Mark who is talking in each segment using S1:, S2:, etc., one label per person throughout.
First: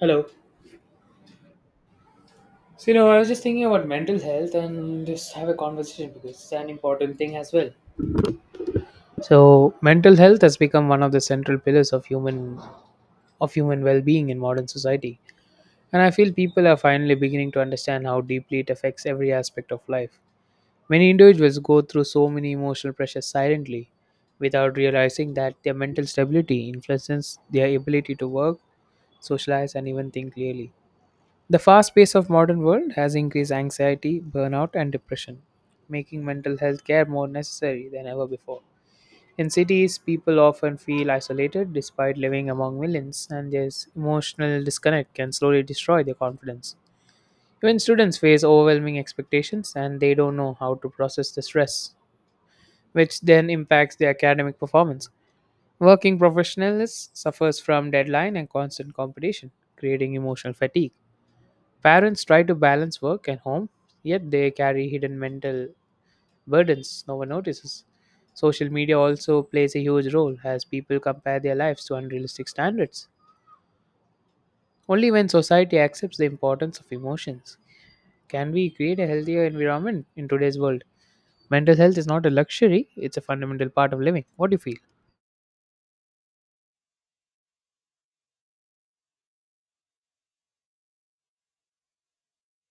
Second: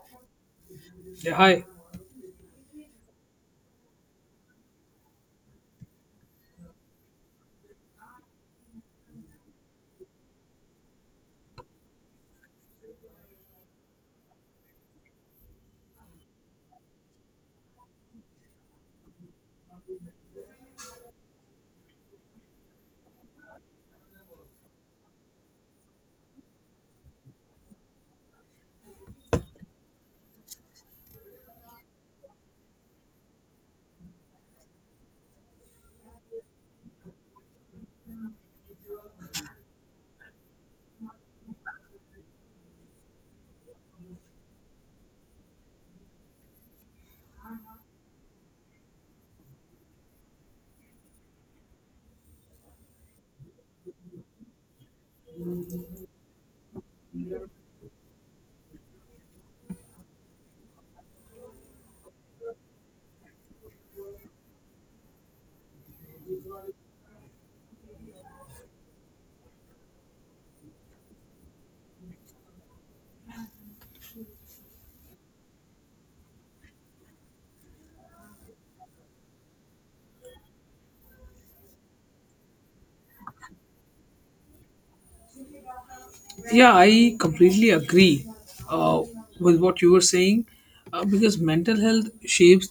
S1: Hello.
S2: Yeah, I
S1: So, you know, I was just thinking about mental health and just have a conversation because it's an important thing as well. So, mental health has become one of the central pillars of human well-being in modern society, and I feel people are finally beginning to understand how deeply it affects every aspect of life. Many individuals go through so many emotional pressures silently without realizing that their mental stability influences their ability to work, socialize, and even think clearly. The fast pace of modern world has increased anxiety, burnout and depression, making mental health care more necessary than ever before. In cities, people often feel isolated despite living among millions, and this emotional disconnect can slowly destroy their confidence. Even students face overwhelming expectations and they don't know how to process the stress, which then impacts their academic performance. Working professionals suffers from deadline and constant competition, creating emotional fatigue. Parents try to balance work and home, yet they carry hidden mental burdens no one notices. Social media also plays a huge role as people compare their lives to unrealistic standards. Only when society accepts the importance of emotions can we create a healthier environment in today's world. Mental health is not a luxury, it's a fundamental part of living. What do you feel?
S2: yeah, I completely agree uh, with what you were saying because mental health shapes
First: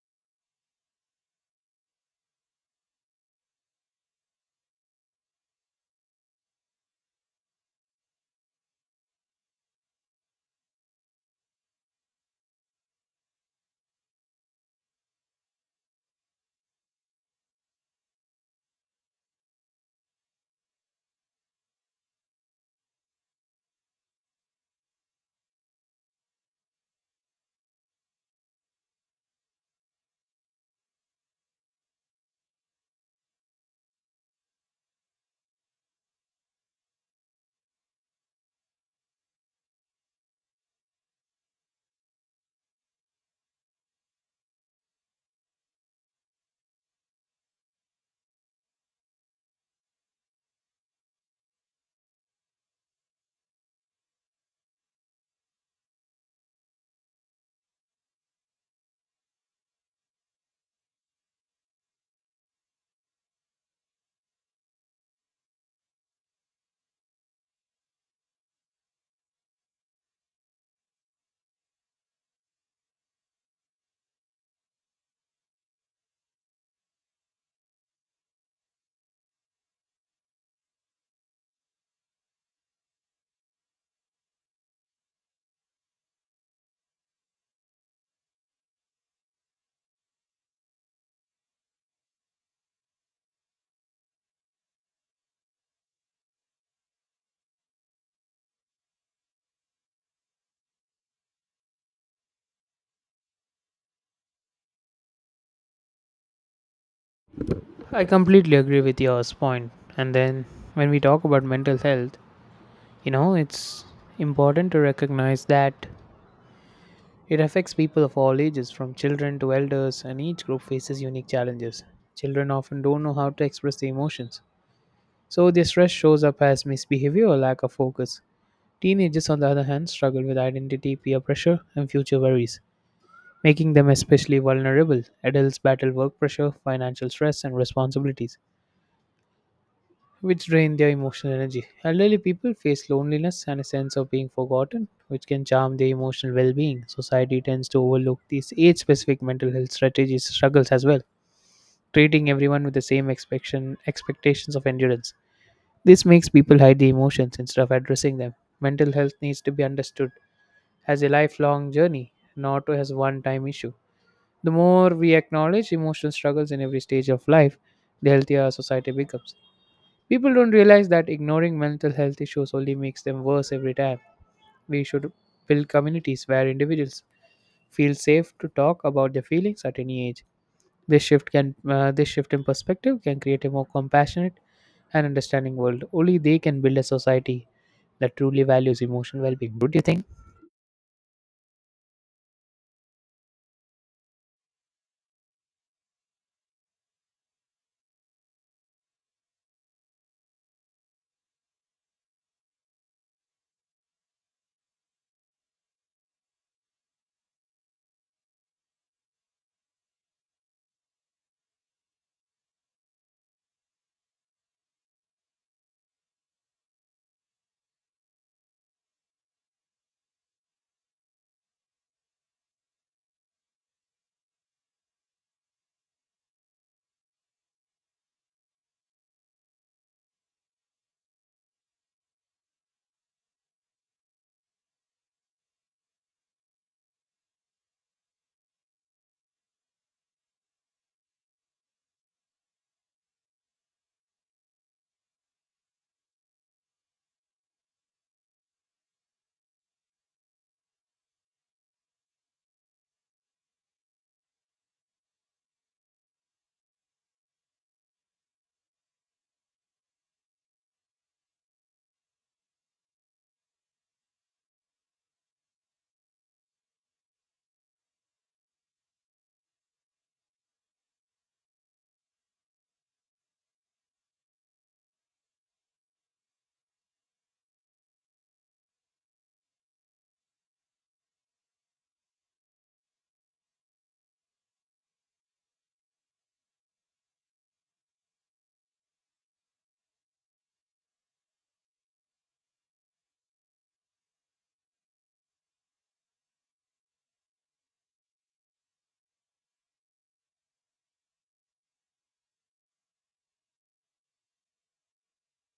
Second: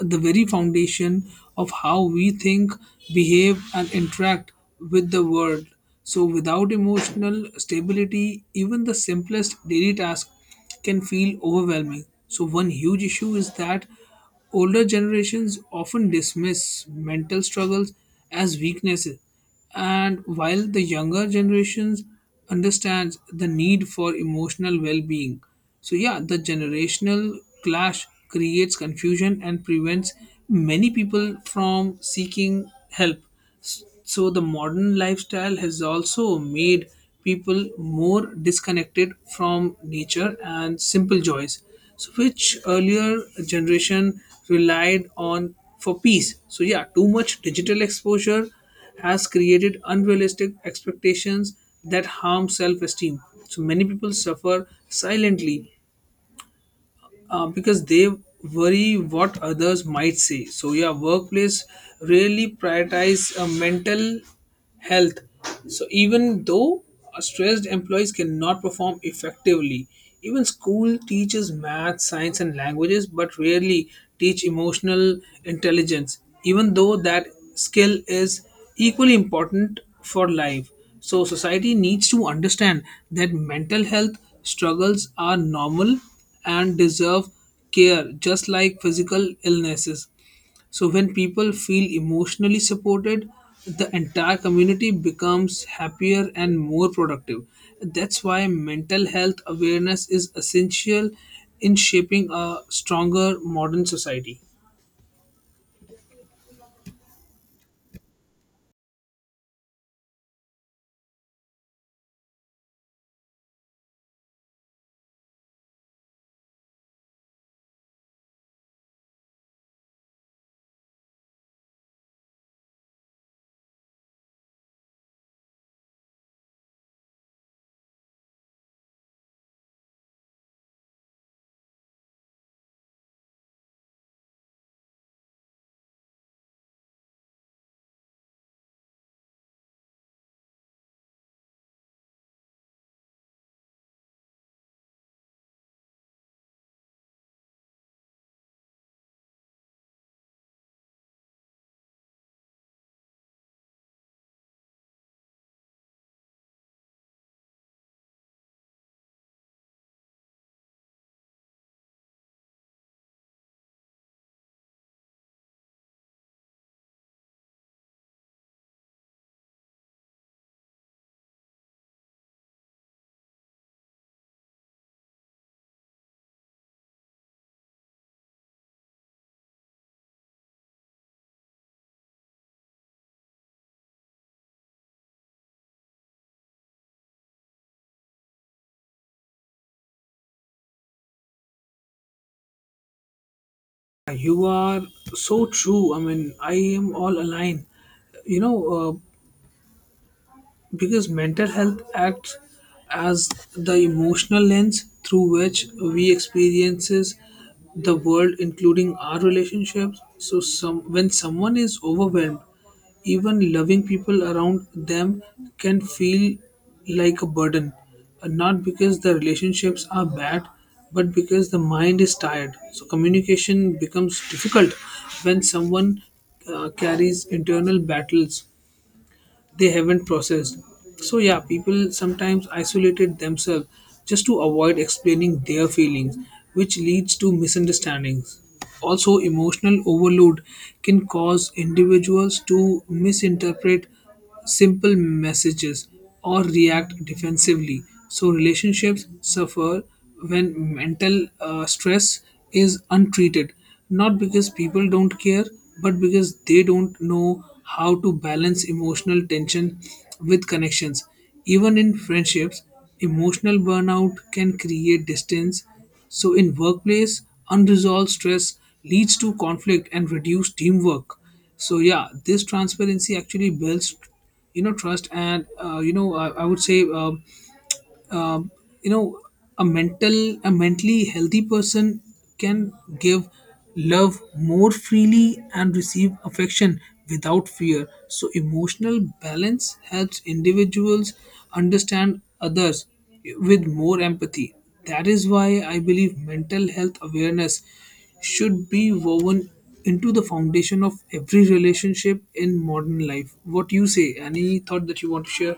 S2: the very foundation of how we think, behave, and interact with the world. So, without emotional stability, even the simplest daily task can feel overwhelming. So, one huge issue is that older generations often dismiss mental struggles as weaknesses. And while the younger generations understands the need for emotional well-being, so yeah, the generational clash creates confusion and prevents many people from seeking help. So the modern lifestyle has also made people more disconnected from nature and simple joys. So which earlier generation relied on for peace. So yeah, too much digital exposure has created unrealistic expectations that harm self esteem. So many people suffer silently because they worry what others might say. So yeah, workplace really prioritize mental health. So even though stressed employees cannot perform effectively, even school teaches math, science, and languages, but rarely teach emotional intelligence. Even though that skill is equally important for life. So society needs to understand that mental health struggles are normal and deserve care just like physical illnesses. So, when people feel emotionally supported, the entire community becomes happier and more productive. That's why mental health awareness is essential in shaping a stronger modern society.
S1: I completely agree with your point. And then when we talk about mental health, you know, it's important to recognize that it affects people of all ages, from children to elders, and each group faces unique challenges. Children often don't know how to express their emotions, so their stress shows up as misbehavior or lack of focus. Teenagers, on the other hand, struggle with identity, peer pressure, and future worries, making them especially vulnerable. Adults battle work pressure, financial stress, and responsibilities, which drain their emotional energy. Elderly people face loneliness and a sense of being forgotten, which can harm their emotional well being. Society tends to overlook these age specific mental health strategies struggles as well, treating everyone with the same expectation, expectations of endurance. This makes people hide their emotions instead of addressing them. Mental health needs to be understood as a lifelong journey, not as a one time issue. The more we acknowledge emotional struggles in every stage of life, the healthier our society becomes. People don't realize that ignoring mental health issues only makes them worse every time. We should build communities where individuals feel safe to talk about their feelings at any age. This shift in perspective can create a more compassionate and understanding world. Only they can build a society that truly values emotional well-being. Don't you think?
S2: You are so true. I mean, I am all aligned. You know, uh, because mental health acts as the emotional lens through which we experiences the world, including our relationships. So some when someone is overwhelmed, even loving people around them can feel like a burden, not because the relationships are bad but because the mind is tired. So communication becomes difficult when someone carries internal battles they haven't processed. So, yeah, people sometimes isolated themselves just to avoid explaining their feelings, which leads to misunderstandings. Also, emotional overload can cause individuals to misinterpret simple messages or react defensively. So, relationships suffer when mental stress is untreated, not because people don't care but because they don't know how to balance emotional tension with connections. Even in friendships, emotional burnout can create distance. So in workplace, unresolved stress leads to conflict and reduced teamwork. So yeah, this transparency actually builds, you know, trust. And I would say um, you know, a mental a mentally healthy person can give love more freely and receive affection without fear. So emotional balance helps individuals understand others with more empathy. That is why I believe mental health awareness should be woven into the foundation of every relationship in modern life. What you say? Any thought that you want to share?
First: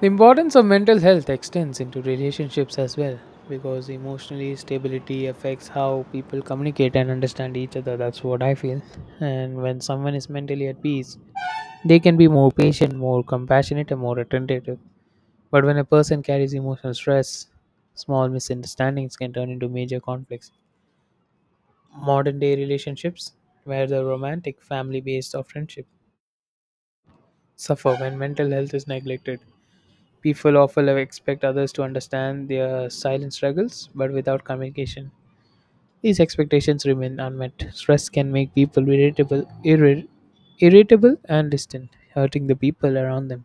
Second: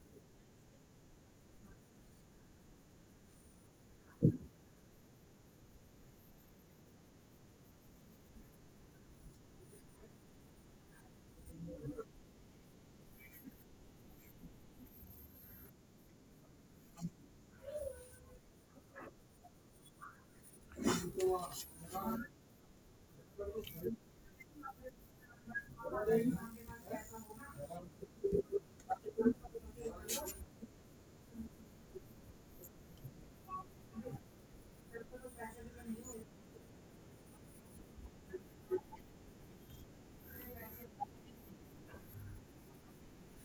S1: The importance of mental health extends into relationships as well because emotionally stability affects how people communicate and understand each other. That's what I feel. And when someone is mentally at peace, they can be more patient, more compassionate, and more attentive. But when a person carries emotional stress, small misunderstandings can turn into major conflicts. Modern day relationships, where the romantic family based or friendship, suffer when mental health is neglected. People often expect others to understand their silent struggles, but without communication, these expectations remain unmet. Stress can make people irritable, irritable and distant, hurting the people around them.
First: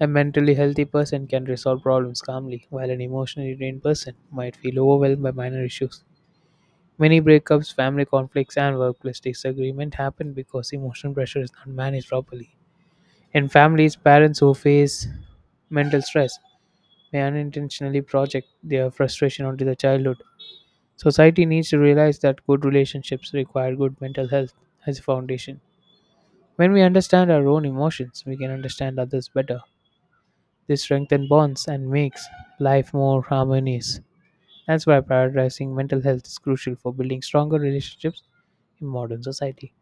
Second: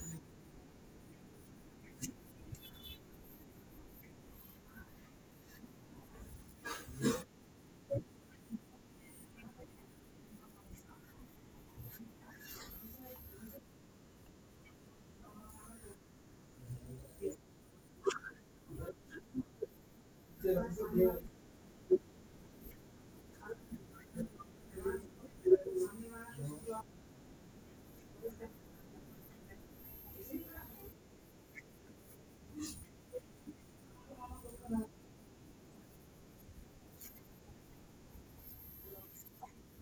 S1: A mentally healthy person can resolve problems calmly, while an emotionally drained person might feel overwhelmed by minor issues. Many breakups, family conflicts, and workplace disagreement happen because emotional pressure is not managed properly. In families, parents who face mental stress may unintentionally project their frustration onto their childhood. Society needs to realize that good relationships require good mental health as a foundation. When we understand our own emotions, we can understand others better. This strengthens bonds and makes life more harmonious. That's why prioritizing mental health is crucial for building stronger relationships in modern society.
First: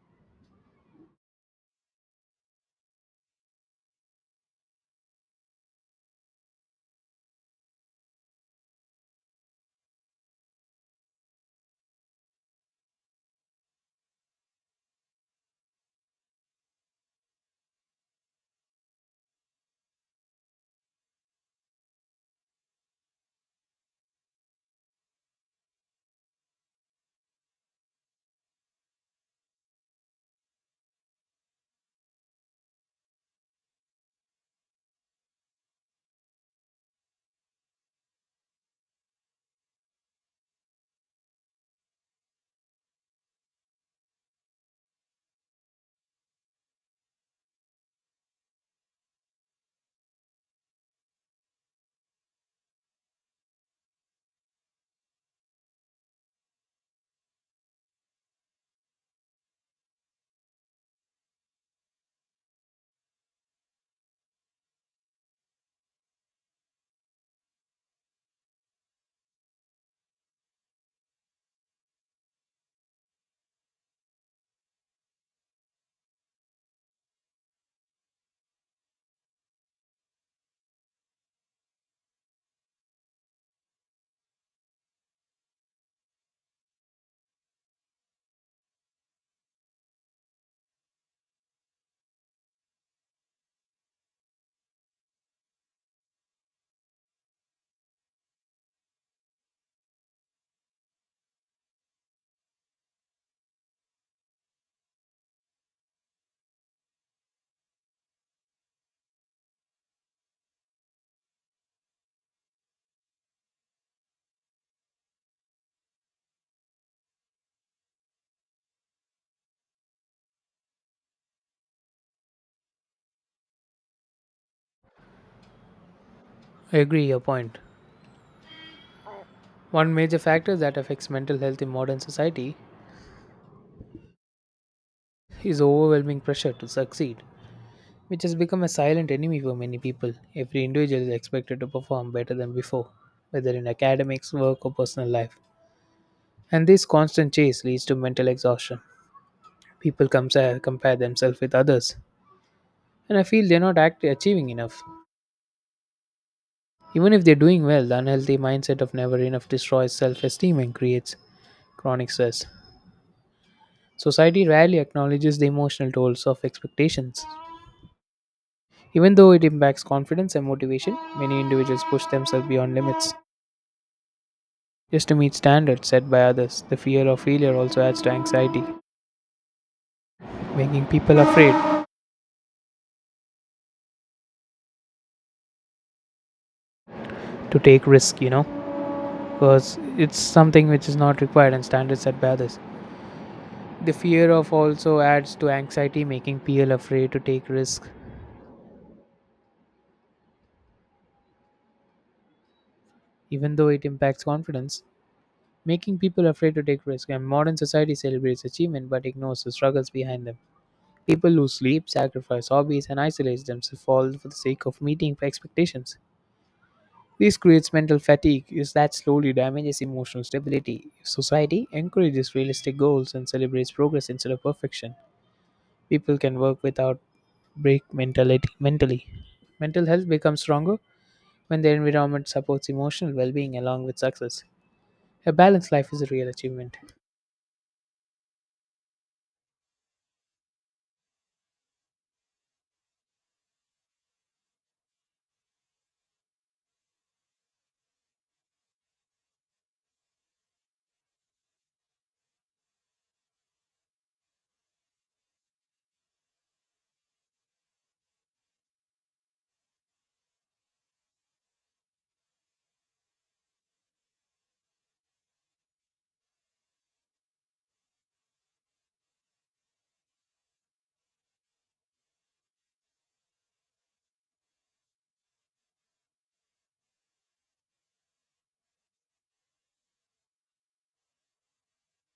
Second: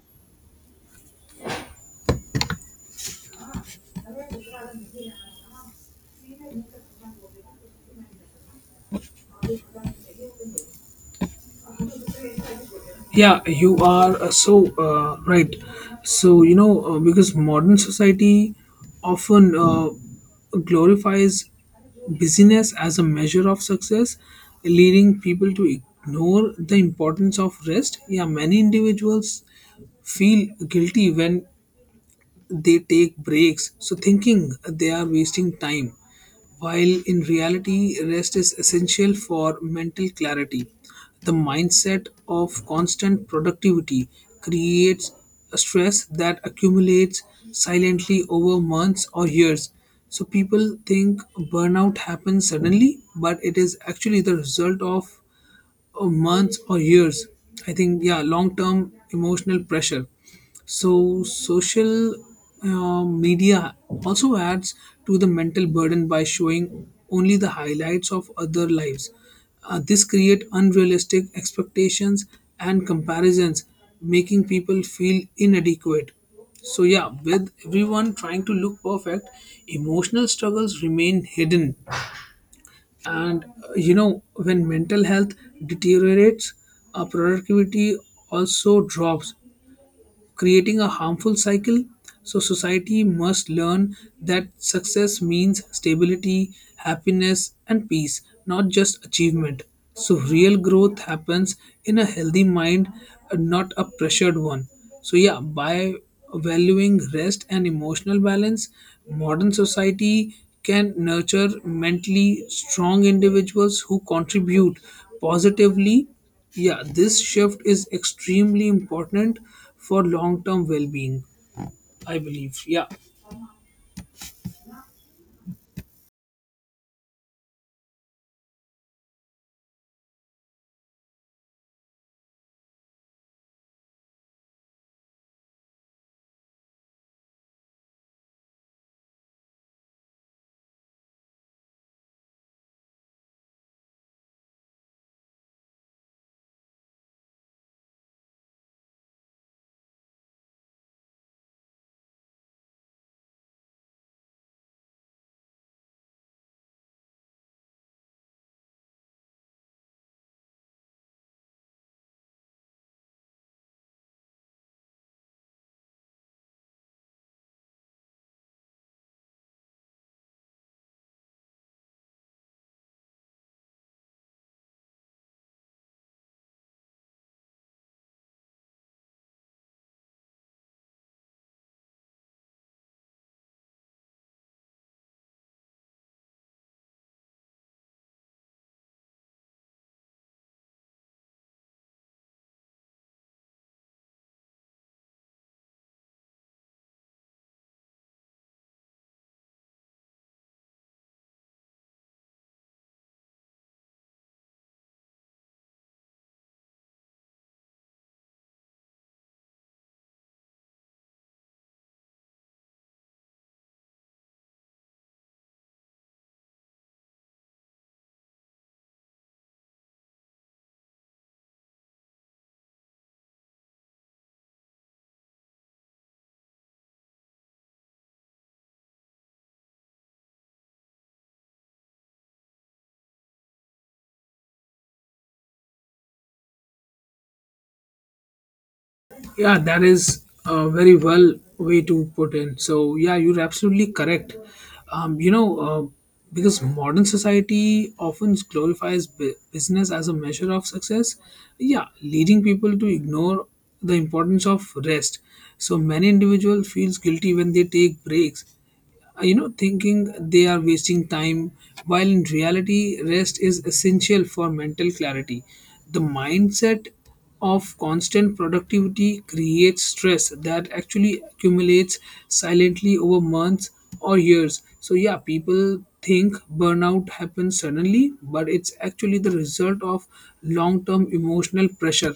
S2: Yeah, you are so right. So, because modern society often glorifies busyness as a measure of success, leading people to ignore the importance of rest. Yeah, many individuals feel guilty when they take breaks, so thinking they are wasting time. While in reality, rest is essential for mental clarity, the mindset of constant productivity creates a stress that accumulates silently over months or years. So, people think burnout happens suddenly, but it is actually the result of, months or years, I think. Yeah, long term emotional pressure. So social media also adds to the mental burden by showing only the highlights of other lives. This create unrealistic expectations and comparisons, making people feel inadequate. So yeah, with everyone trying to look perfect, emotional struggles remain hidden. And you know, when mental health deteriorates, productivity also drops, creating a harmful cycle. So, society must learn that success means stability, happiness, and peace, not just achievement. So, real growth happens in a healthy mind, and not a pressured one. So, yeah, by valuing rest and emotional balance, modern society can nurture mentally strong individuals who contribute positively. Yeah, this shift is extremely important for long term well being, I believe. Yeah,
S1: I agree your point. One major factor that affects mental health in modern society is overwhelming pressure to succeed, which has become a silent enemy for many people. Every individual is expected to perform better than before, whether in academics, work, or personal life. And this constant chase leads to mental exhaustion. Compare themselves with others, and I feel they're not act- achieving enough. Even if they're doing well, the unhealthy mindset of never enough destroys self esteem and creates chronic stress. Society rarely acknowledges the emotional tolls of expectations. Even though it impacts confidence and motivation, many individuals push themselves beyond limits just to meet standards set by others. The fear of failure also adds to anxiety, making people afraid to take risk, you know, because it's something which is not required and standards set by others. The fear of also adds to anxiety, making people afraid to take risk, even though it impacts confidence. Making people afraid to take risk, and modern society celebrates achievement but ignores the struggles behind them. People lose sleep, sacrifice hobbies, and isolate themselves all for the sake of meeting expectations. This creates mental fatigue is that slowly damages emotional stability. If society encourages realistic goals and celebrates progress instead of perfection, people can work without break mentality mentally. Mental health becomes stronger when the environment supports emotional well being along with success, a balanced life is a real achievement.
S2: yeah, that is a very well way to put in. So, yeah, you're absolutely correct. Um, you know, uh, because modern society often glorifies business as a measure of success, yeah, leading people to ignore the importance of rest. So, many individuals feels guilty when they take breaks, you know, thinking they are wasting time. While in reality, rest is essential for mental clarity. The mindset of constant productivity creates stress that actually accumulates silently over months or years. So yeah, people think burnout happens suddenly, but it's actually the result of long term emotional pressure.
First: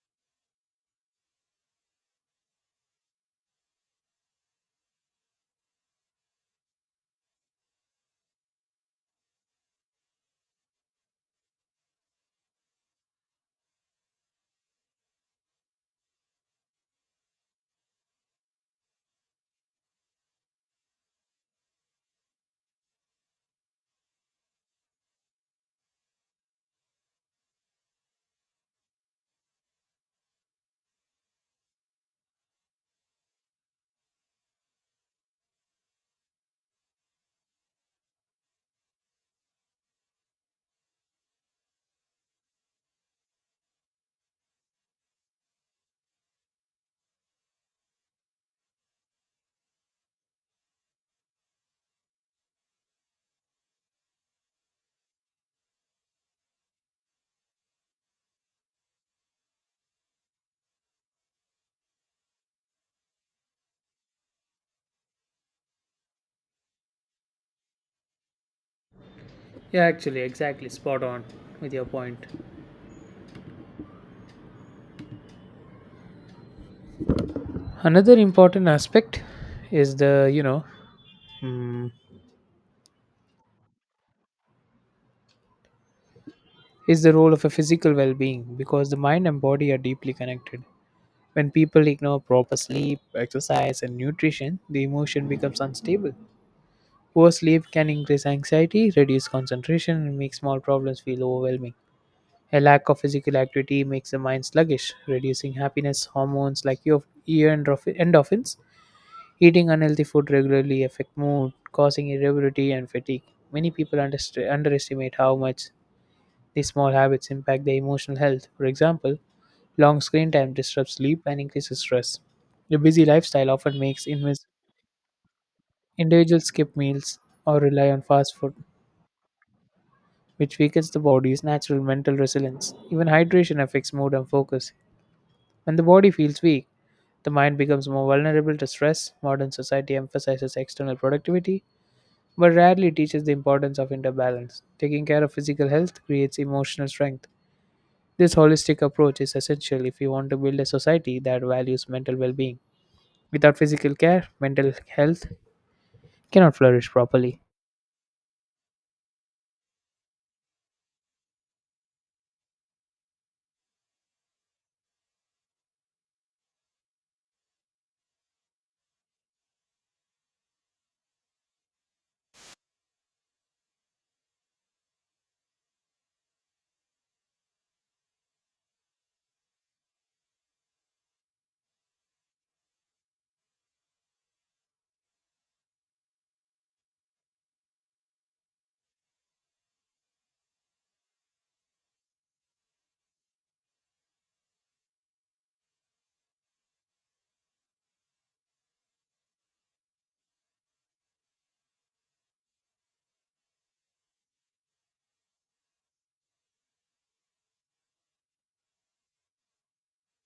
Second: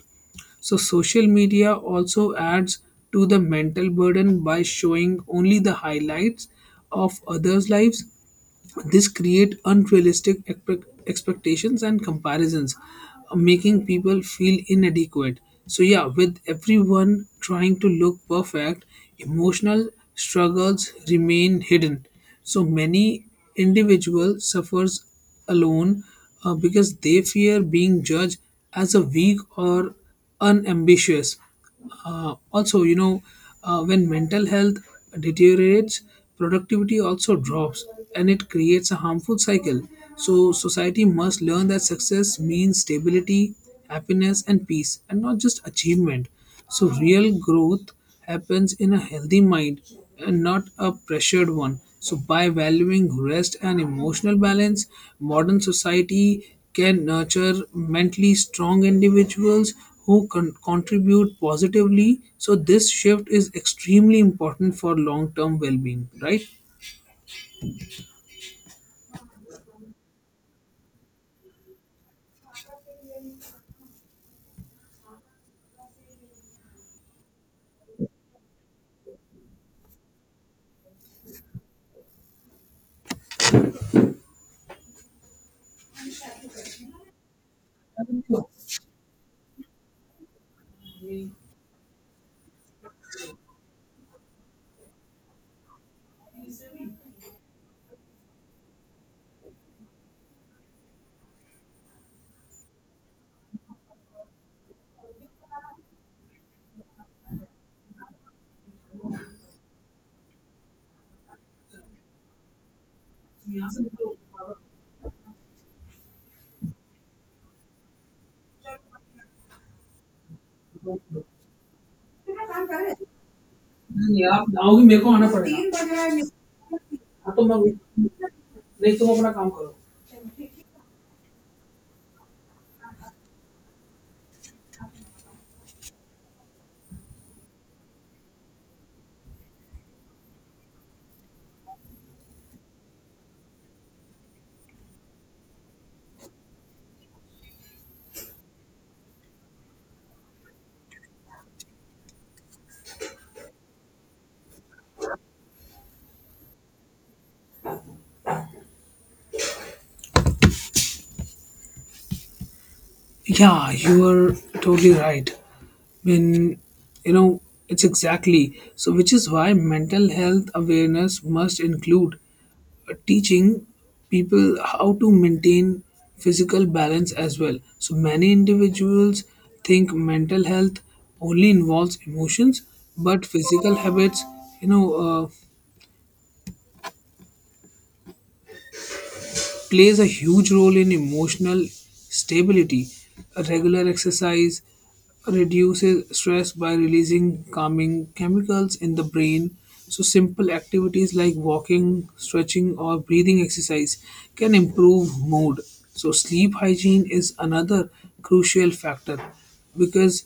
S2: So social media also adds to the mental burden by showing only the highlights of others' lives. This create unrealistic expectations and comparisons, making people feel inadequate. So yeah, with everyone trying to look perfect, emotional struggles remain hidden. So many individual suffers alone, because they fear being judged as a weak or unambitious. Also, you know, when mental health deteriorates, productivity also drops and it creates a harmful cycle. So, society must learn that success means stability, happiness, and peace, and not just achievement. So, real growth happens in a healthy mind and not a pressured one. So, by valuing rest and emotional balance, modern society can nurture mentally strong individuals who contribute positively. So, this shift is extremely important for long term well being, right?
S1: Yeah, actually, exactly. Spot on with your point. Another important aspect is the, you know, mm, is the role of a physical well being because the mind and body are deeply connected. When people ignore proper sleep, exercise, and nutrition, the emotion becomes unstable. Poor sleep can increase anxiety, reduce concentration, and make small problems feel overwhelming. A lack of physical activity makes the mind sluggish, reducing happiness hormones like endorphins. Eating unhealthy food regularly affect mood, causing irritability and fatigue. Many
S2: यहाँ से
S1: people
S2: निकलो,
S1: underestimate how much these small habits impact their emotional health. For example, long screen time
S2: निकलो,
S1: disrupts sleep
S2: निकलो।
S1: and increases stress. A busy lifestyle often makes
S2: नहीं यार, आओगी मेरे को आना पड़ेगा।
S1: individuals skip meals
S2: हाँ, तो मैं
S1: or rely on fast food,
S2: नहीं, तुम अपना काम करो।
S1: which weakens the body's natural mental resilience. Even hydration affects mood and focus. When the body feels weak, the mind becomes more vulnerable to stress. Modern society emphasizes external productivity, but rarely teaches the importance of inner balance. Taking care of physical health creates emotional strength. This holistic approach is essential if you want to build a society that values mental well being. Without physical care, mental health cannot flourish properly.
S2: Yeah, you are totally right. When, you know, it's exactly so, which is why mental health awareness must include teaching people how to maintain physical balance as well. So, many individuals think mental health only involves emotions, but physical habits, you know, uh, plays a huge role in emotional stability. A regular exercise reduces stress by releasing calming chemicals in the brain. So, simple activities like walking, stretching, or breathing exercise can improve mood. So, sleep hygiene is another crucial factor because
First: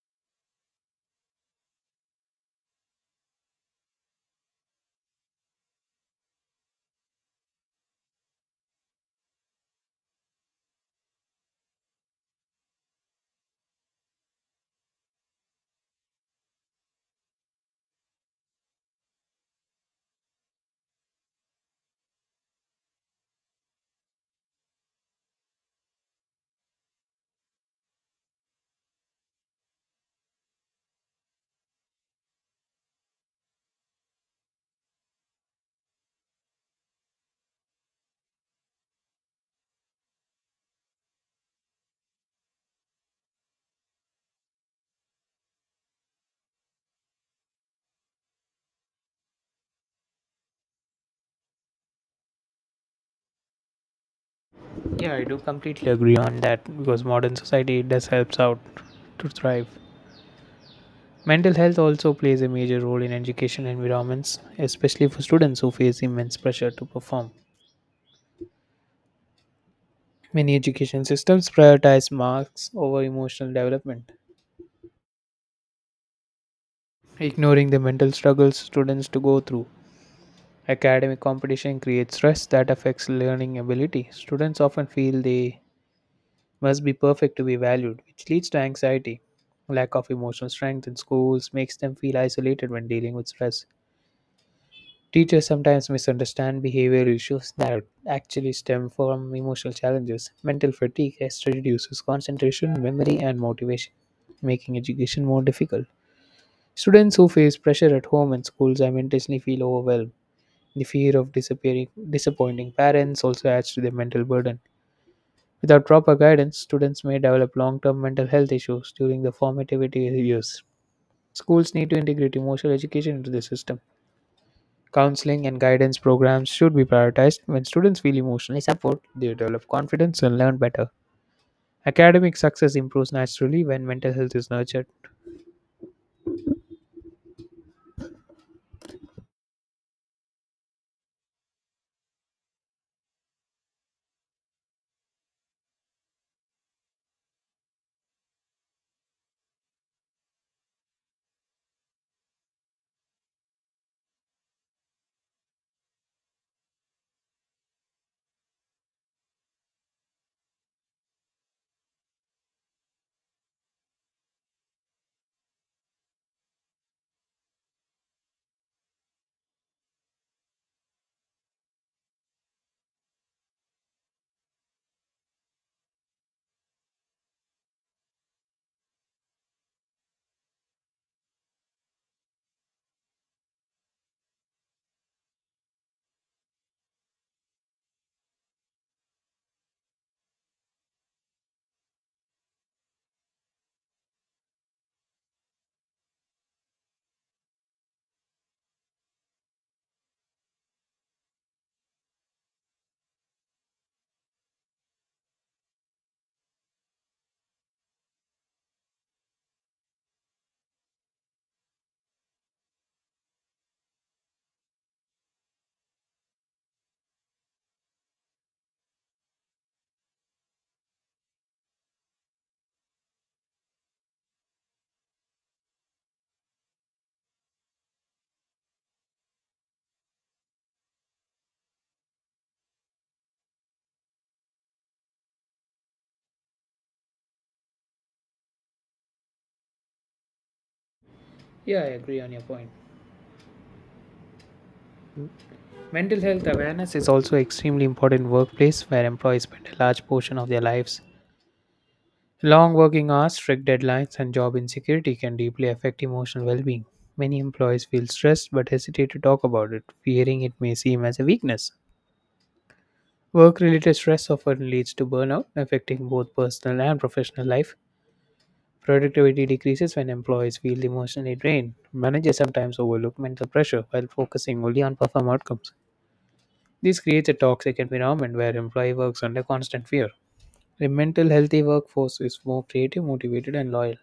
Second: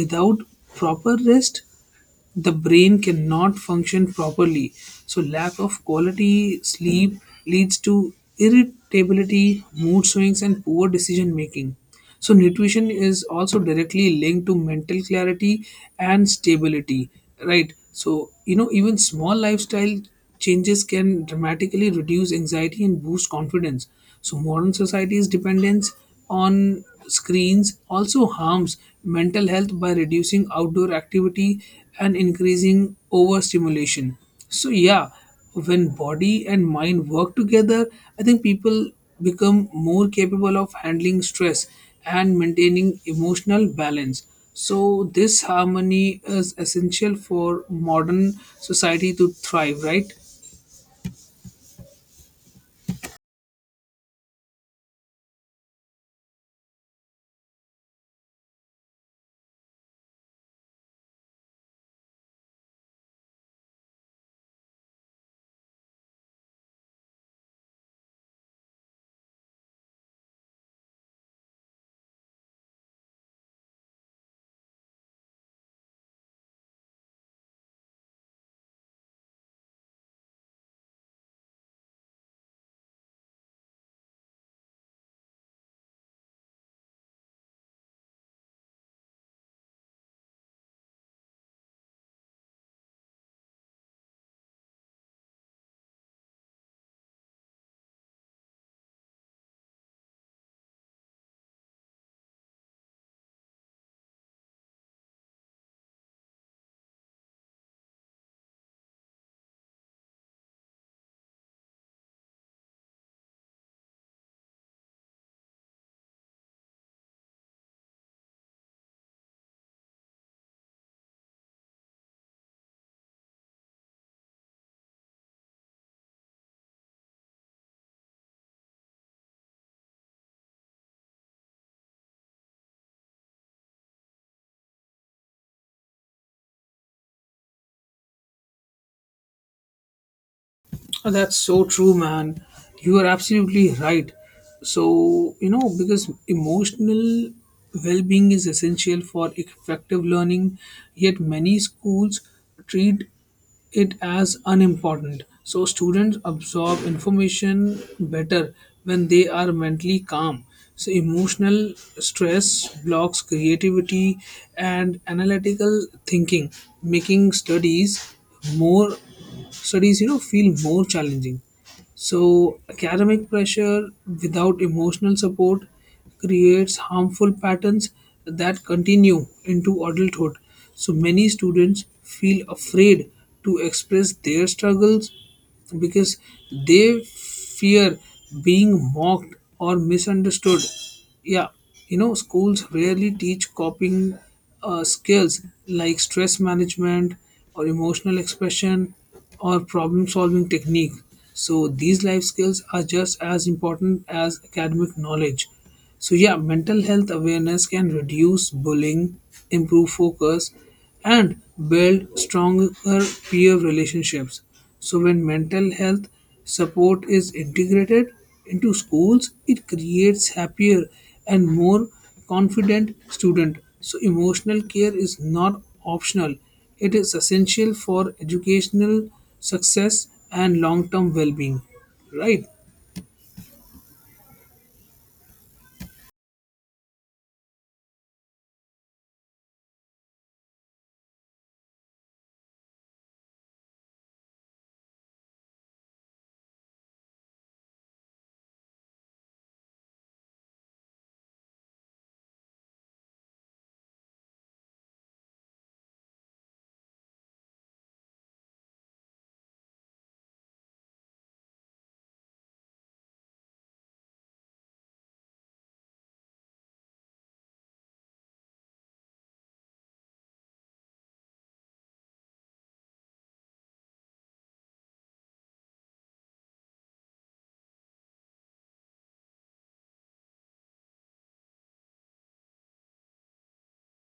S2: without proper rest, the brain cannot function properly. So, lack of quality sleep leads to irritability, mood swings, and poor decision making. So, nutrition is also directly linked to mental clarity and stability, right? So, you know, even small lifestyle changes can dramatically reduce anxiety and boost confidence. So, modern society's dependence on screens also harms mental health by reducing outdoor activity and increasing overstimulation. So yeah, when body and mind work together, I think people become more capable of handling stress and maintaining emotional balance. So this harmony is essential for modern society to thrive, right?
S1: Yeah, I do completely agree on that because modern society does helps out to thrive. Mental health also plays a major role in education environments, especially for students who face immense pressure to perform. Many education systems prioritize marks over emotional development, ignoring the mental struggles students to go through. Academic competition creates stress that affects learning ability. Students often feel they must be perfect to be valued, which leads to anxiety. Lack of emotional strength in schools makes them feel isolated when dealing with stress. Teachers sometimes misunderstand behavior issues that actually stem from emotional challenges. Mental fatigue reduces concentration, memory, and motivation, making education more difficult. Students who face pressure at home and schools are intentionally feel overwhelmed. The fear of disappearing, disappointing parents also adds to their mental burden. Without proper guidance, students may develop long-term mental health issues during the formative years. Schools need to integrate emotional education into the system. Counseling and guidance programs should be prioritized. When students feel emotionally supported, they develop confidence and learn better. Academic success improves naturally when mental health is nurtured.
S2: Oh, that's so true, man. You are absolutely right. So, you know, because emotional well being is essential for effective learning, yet many schools treat it as unimportant. So, students absorb information better when they are mentally calm. So, emotional stress blocks creativity and analytical thinking, making more studies you know feel more challenging. So academic pressure without emotional support creates harmful patterns that continue into adulthood. So many students feel afraid to express their struggles because they fear being mocked or misunderstood. Yeah, you know, schools rarely teach coping skills like stress management or emotional expression or problem solving technique. So, these life skills are just as important as academic knowledge. So yeah, mental health awareness can reduce bullying, improve focus, and build stronger peer relationships. So when mental health support is integrated into schools, it creates happier and more confident student. So emotional care is not optional. It is essential for educational success and long-term well-being. Right?
S1: Yeah, I agree on your point. Mental health awareness is also extremely important in workplace where employees spend a large portion of their lives. Long working hours, strict deadlines, and job insecurity can deeply affect emotional well-being. Many employees feel stressed but hesitate to talk about it, fearing it may seem as a weakness. Work related stress often leads to burnout, affecting both personal and professional life. Productivity decreases when employees feel emotionally drained. Managers sometimes overlook mental pressure while focusing only on perform outcomes. This creates a toxic environment where employee works under constant fear. A mental healthy workforce is more creative, motivated, and loyal.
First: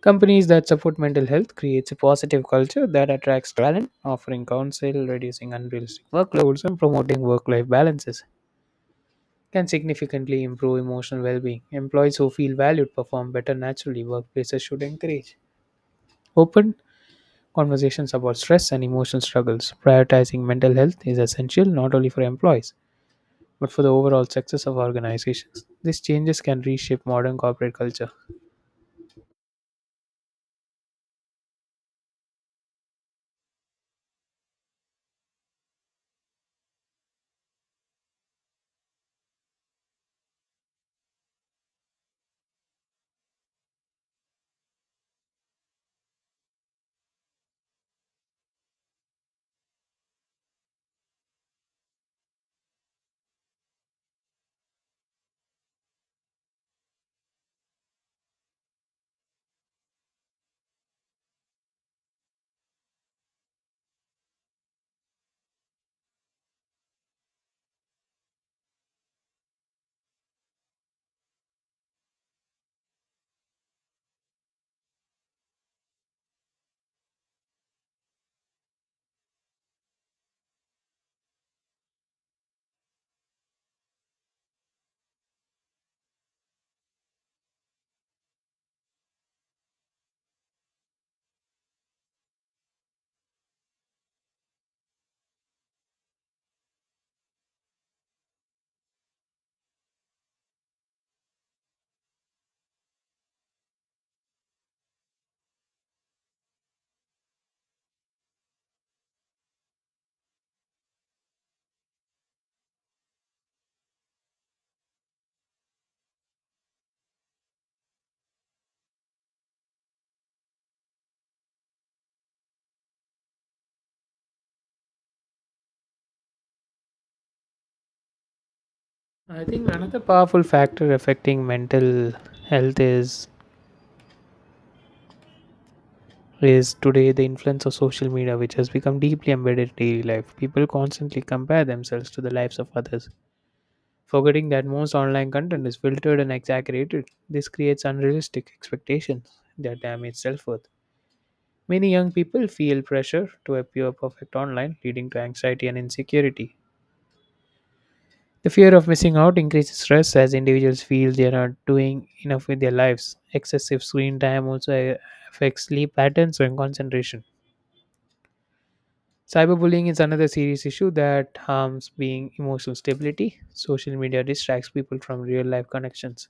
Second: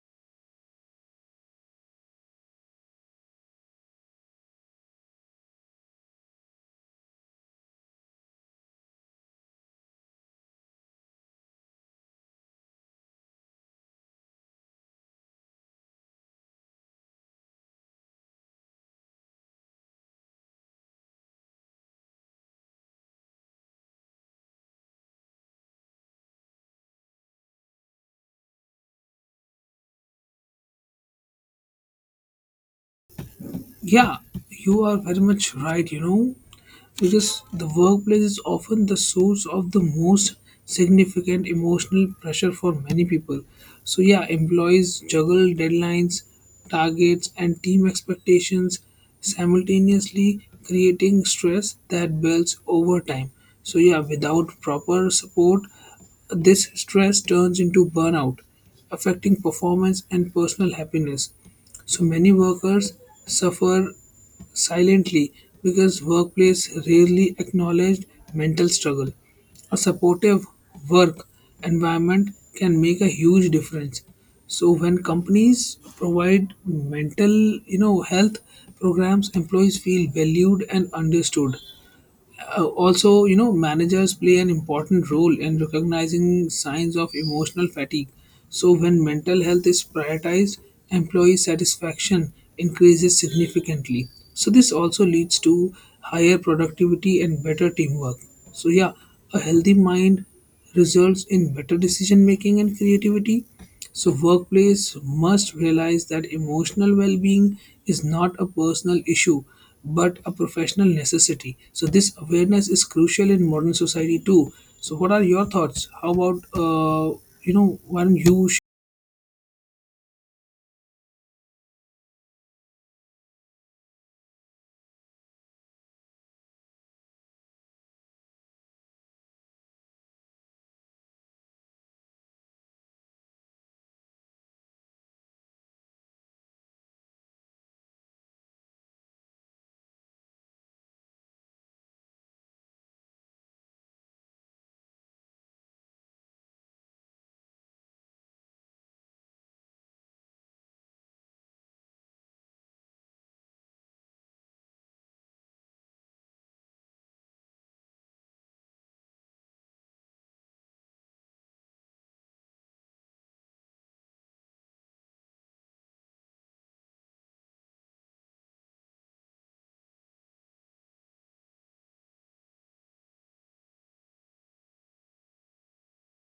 S1: Companies that support mental health creates a positive culture that attracts talent, offering counsel, reducing unrealistic workloads, and promoting work-life balances, can significantly improve emotional well-being. Employees who feel valued perform better naturally. Workplaces should encourage open conversations about stress and emotional struggles. Prioritizing mental health is essential not only for employees but for the overall success of organizations. These changes can reshape modern corporate culture.
S2: Yeah, you are very much right, you know, because the workplace is often the source of the most significant emotional pressure for many people. So, yeah, employees juggle deadlines, targets, and team expectations simultaneously, creating stress that builds over time. So, yeah, without proper support, this stress turns into burnout, affecting performance and personal happiness. So many workers suffer silently because workplace rarely acknowledged mental struggle. A supportive work environment can make a huge difference. So when companies provide mental, you know, health programs, employees feel valued and understood. Also, you know, managers play an important role in recognizing signs of emotional fatigue. So, when mental health is prioritized, employee satisfaction increases significantly. So, this also leads to higher productivity and better teamwork. So, yeah, a healthy mind results in better decision making and creativity, so, workplace must realize that emotional well being is not a personal issue but a professional necessity. So, this awareness is crucial in modern society too. So, what are your thoughts? How about, you know, why don't you?
S1: I think another powerful factor affecting mental health is today the influence of social media which has become deeply embedded in daily life. People constantly compare themselves to the lives of others forgetting that most online content is filtered and exaggerated. This creates unrealistic expectations that damage self worth. Many young people feel pressure to appear perfect online, leading to anxiety and insecurity. The fear of missing out increases stress as individuals feel they are not doing enough with their lives. Excessive screen time also affects sleep patterns and concentration. Cyberbullying is another serious issue that harms being emotional stability. Social media distracts people from real life connections,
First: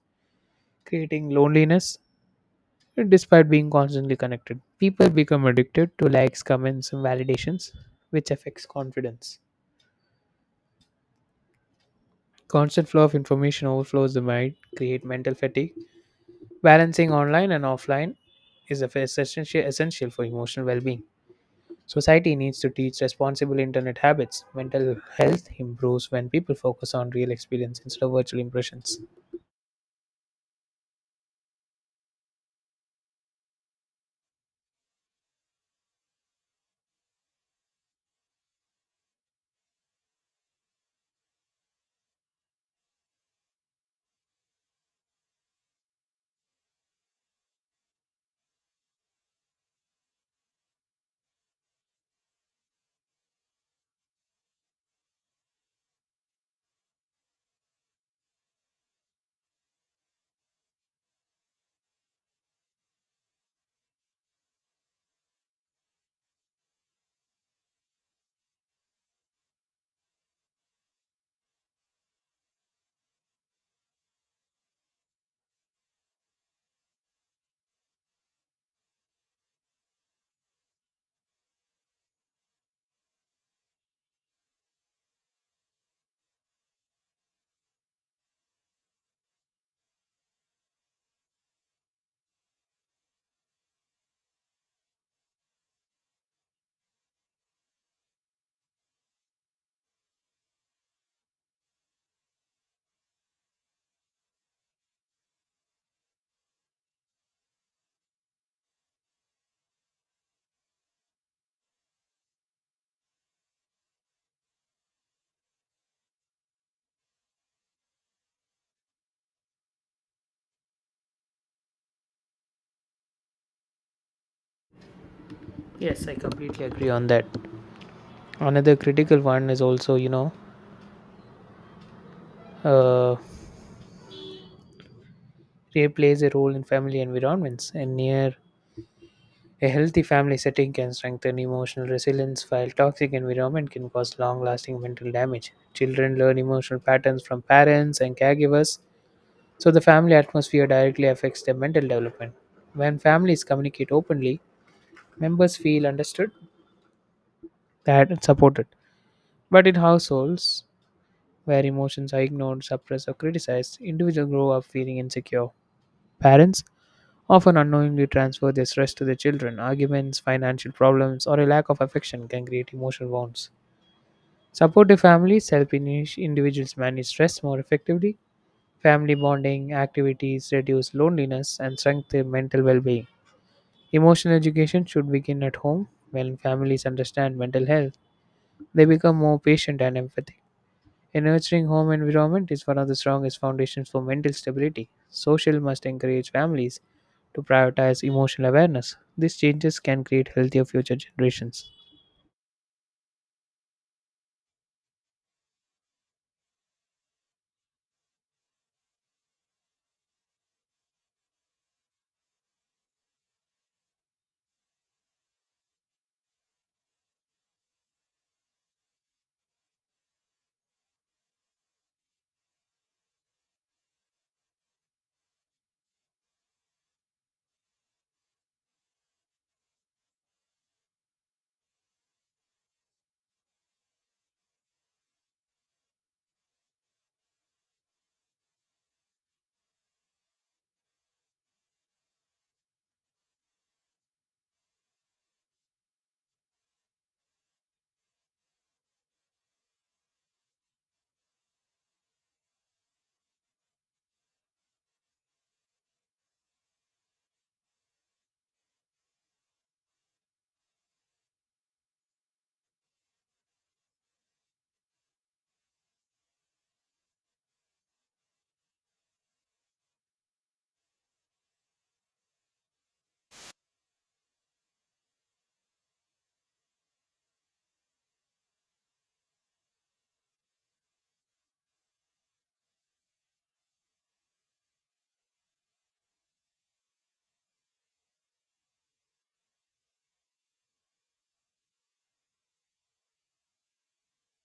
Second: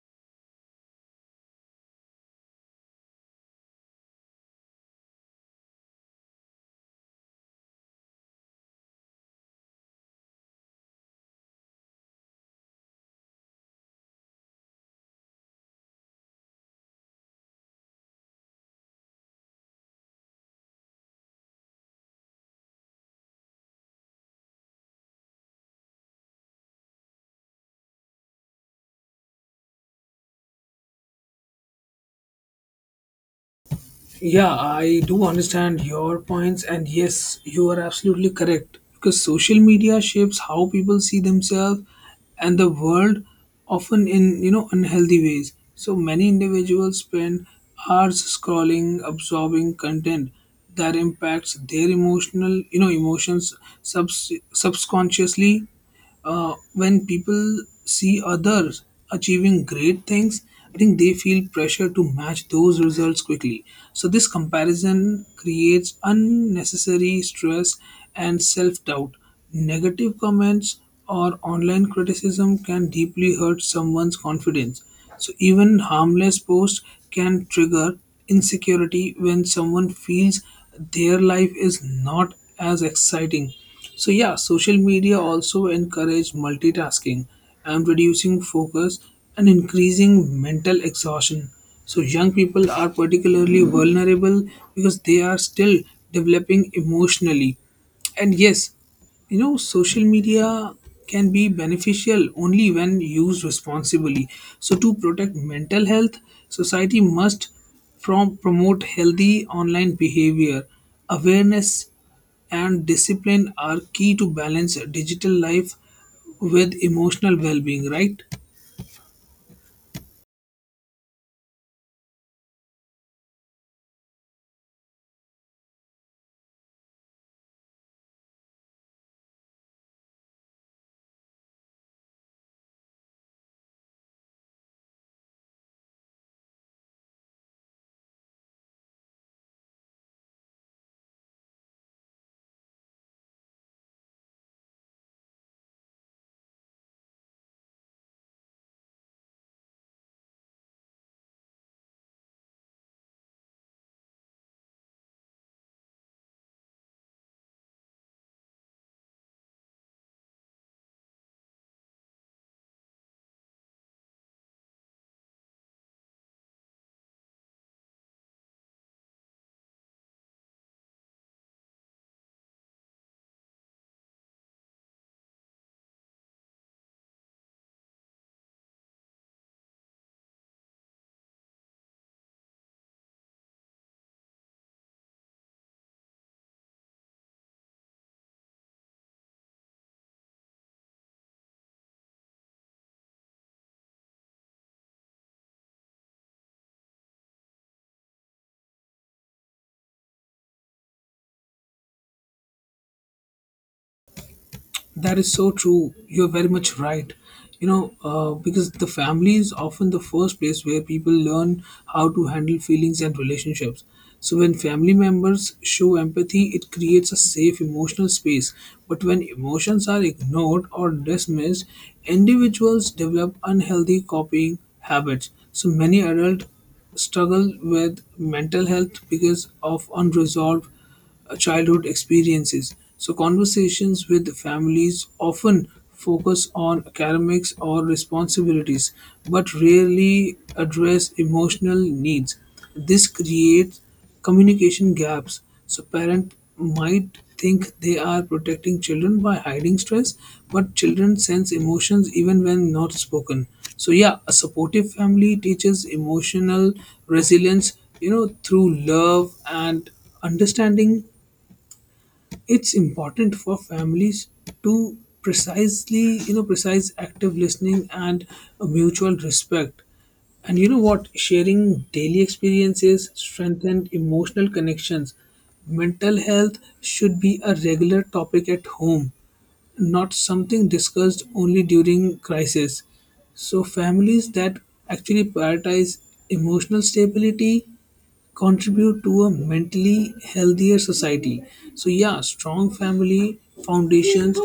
S1: creating loneliness. Despite being constantly connected, people become addicted to likes, comments, and validations, which affects confidence. Constant flow of information overflows the mind, create mental fatigue. Balancing online and offline is essential for emotional well-being. Society needs to teach responsible internet habits. Mental health improves when people focus on real experience instead of virtual impressions.
S2: Yeah, I do understand your points, and yes, you are absolutely correct because social media shapes how people see themselves and the world, often in, you know, unhealthy ways. So many individuals spend hours scrolling, absorbing content that impacts their emotional you know emotions subconsciously. When people see others achieving great things, I think they feel pressure to match those results quickly. So, this comparison creates unnecessary stress and self doubt. Negative comments or online criticism can deeply hurt someone's confidence. So, even harmless posts can trigger insecurity when someone feels their life is not as exciting. So yeah, social media also encourage multitasking and reducing focus and increasing mental exhaustion. So young people are particularly vulnerable because they are still developing emotionally. And yes, you know, social media can be beneficial only when used responsibly. So to protect mental health, society must from promote healthy online behavior. Awareness and discipline are key to balance digital life with emotional well being, right?
S1: Yes, I completely agree on that. Another critical one is also, uh, Play plays a role in family environments. And near a healthy family setting can strengthen emotional resilience, while toxic environment can cause long-lasting mental damage. Children learn emotional patterns from parents and caregivers, so the family atmosphere directly affects their mental development. When families communicate openly, members feel understood, that and supported. But in households where emotions are ignored, suppressed, or criticized, individuals grow up feeling insecure. Parents often unknowingly transfer their stress to their children. Arguments, financial problems, or a lack of affection can create emotional wounds. Supportive families help individuals manage stress more effectively. Family bonding activities reduce loneliness and strengthen mental well being. Emotional education should begin at home. When families understand mental health, they become more patient and empathetic. A nurturing home environment is one of the strongest foundations for mental stability. Social must encourage families to prioritize emotional awareness. These changes can create healthier future generations.
S2: That is so true. You're very much right. You know, because the family is often the first place where people learn how to handle feelings and relationships. So, when family members show empathy, it creates a safe emotional space. But when emotions are ignored or dismissed, individuals develop unhealthy copying habits. So, many adults struggle with mental health because of unresolved childhood experiences. So, conversations with families often focus on academics or responsibilities, but rarely address emotional needs. This creates communication gaps. So, parents might think they are protecting children by hiding stress, but children sense emotions even when not spoken. So yeah, a supportive family teaches emotional resilience, you know, through love and understanding. It's important for families to precisely, you know, precise active listening and a mutual respect. And you know what? Sharing daily experiences strengthen emotional connections. Mental health should be a regular topic at home, not something discussed only during crisis. So, families that actually prioritize emotional stability contribute to a mentally healthier society. So, yeah, strong family foundations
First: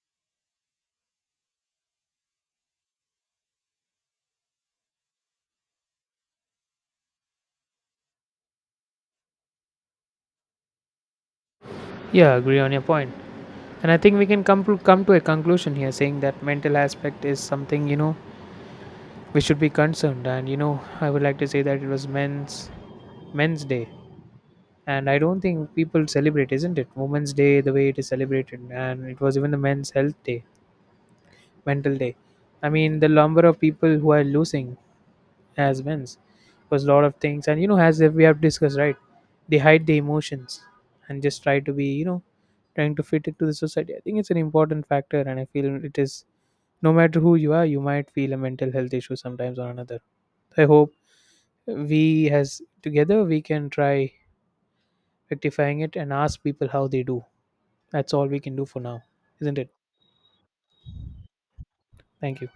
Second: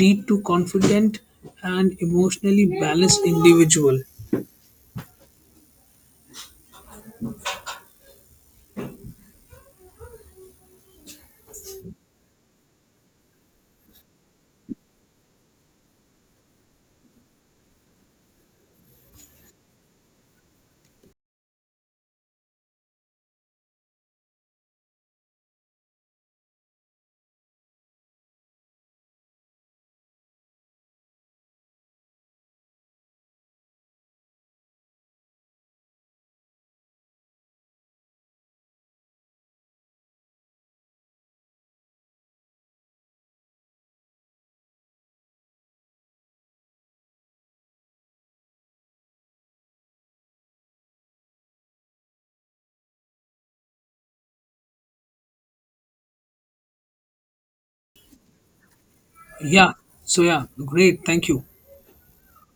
S2: lead to confident and emotionally balanced individual.
S1: Yeah, I agree on your point. And I think we can come to a conclusion here saying that mental aspect is something, you know, we should be concerned and you know, I would like to say that it was men's day. And I don't think people celebrate, isn't it? Women's Day the way it is celebrated and it was even the men's health day mental day. I mean, the number of people who are losing as wins was a lot of things, and you know, as we have discussed, right? They hide the emotions and just try to be, you know, trying to fit it to the society. I think it's an important factor, and I feel it is. No matter who you are, you might feel a mental health issue sometimes or another. I hope we as together we can try rectifying it and ask people how they do. That's all we can do for now, isn't it?
S2: Yeah, so yeah, great, thank you.
S1: Thank you.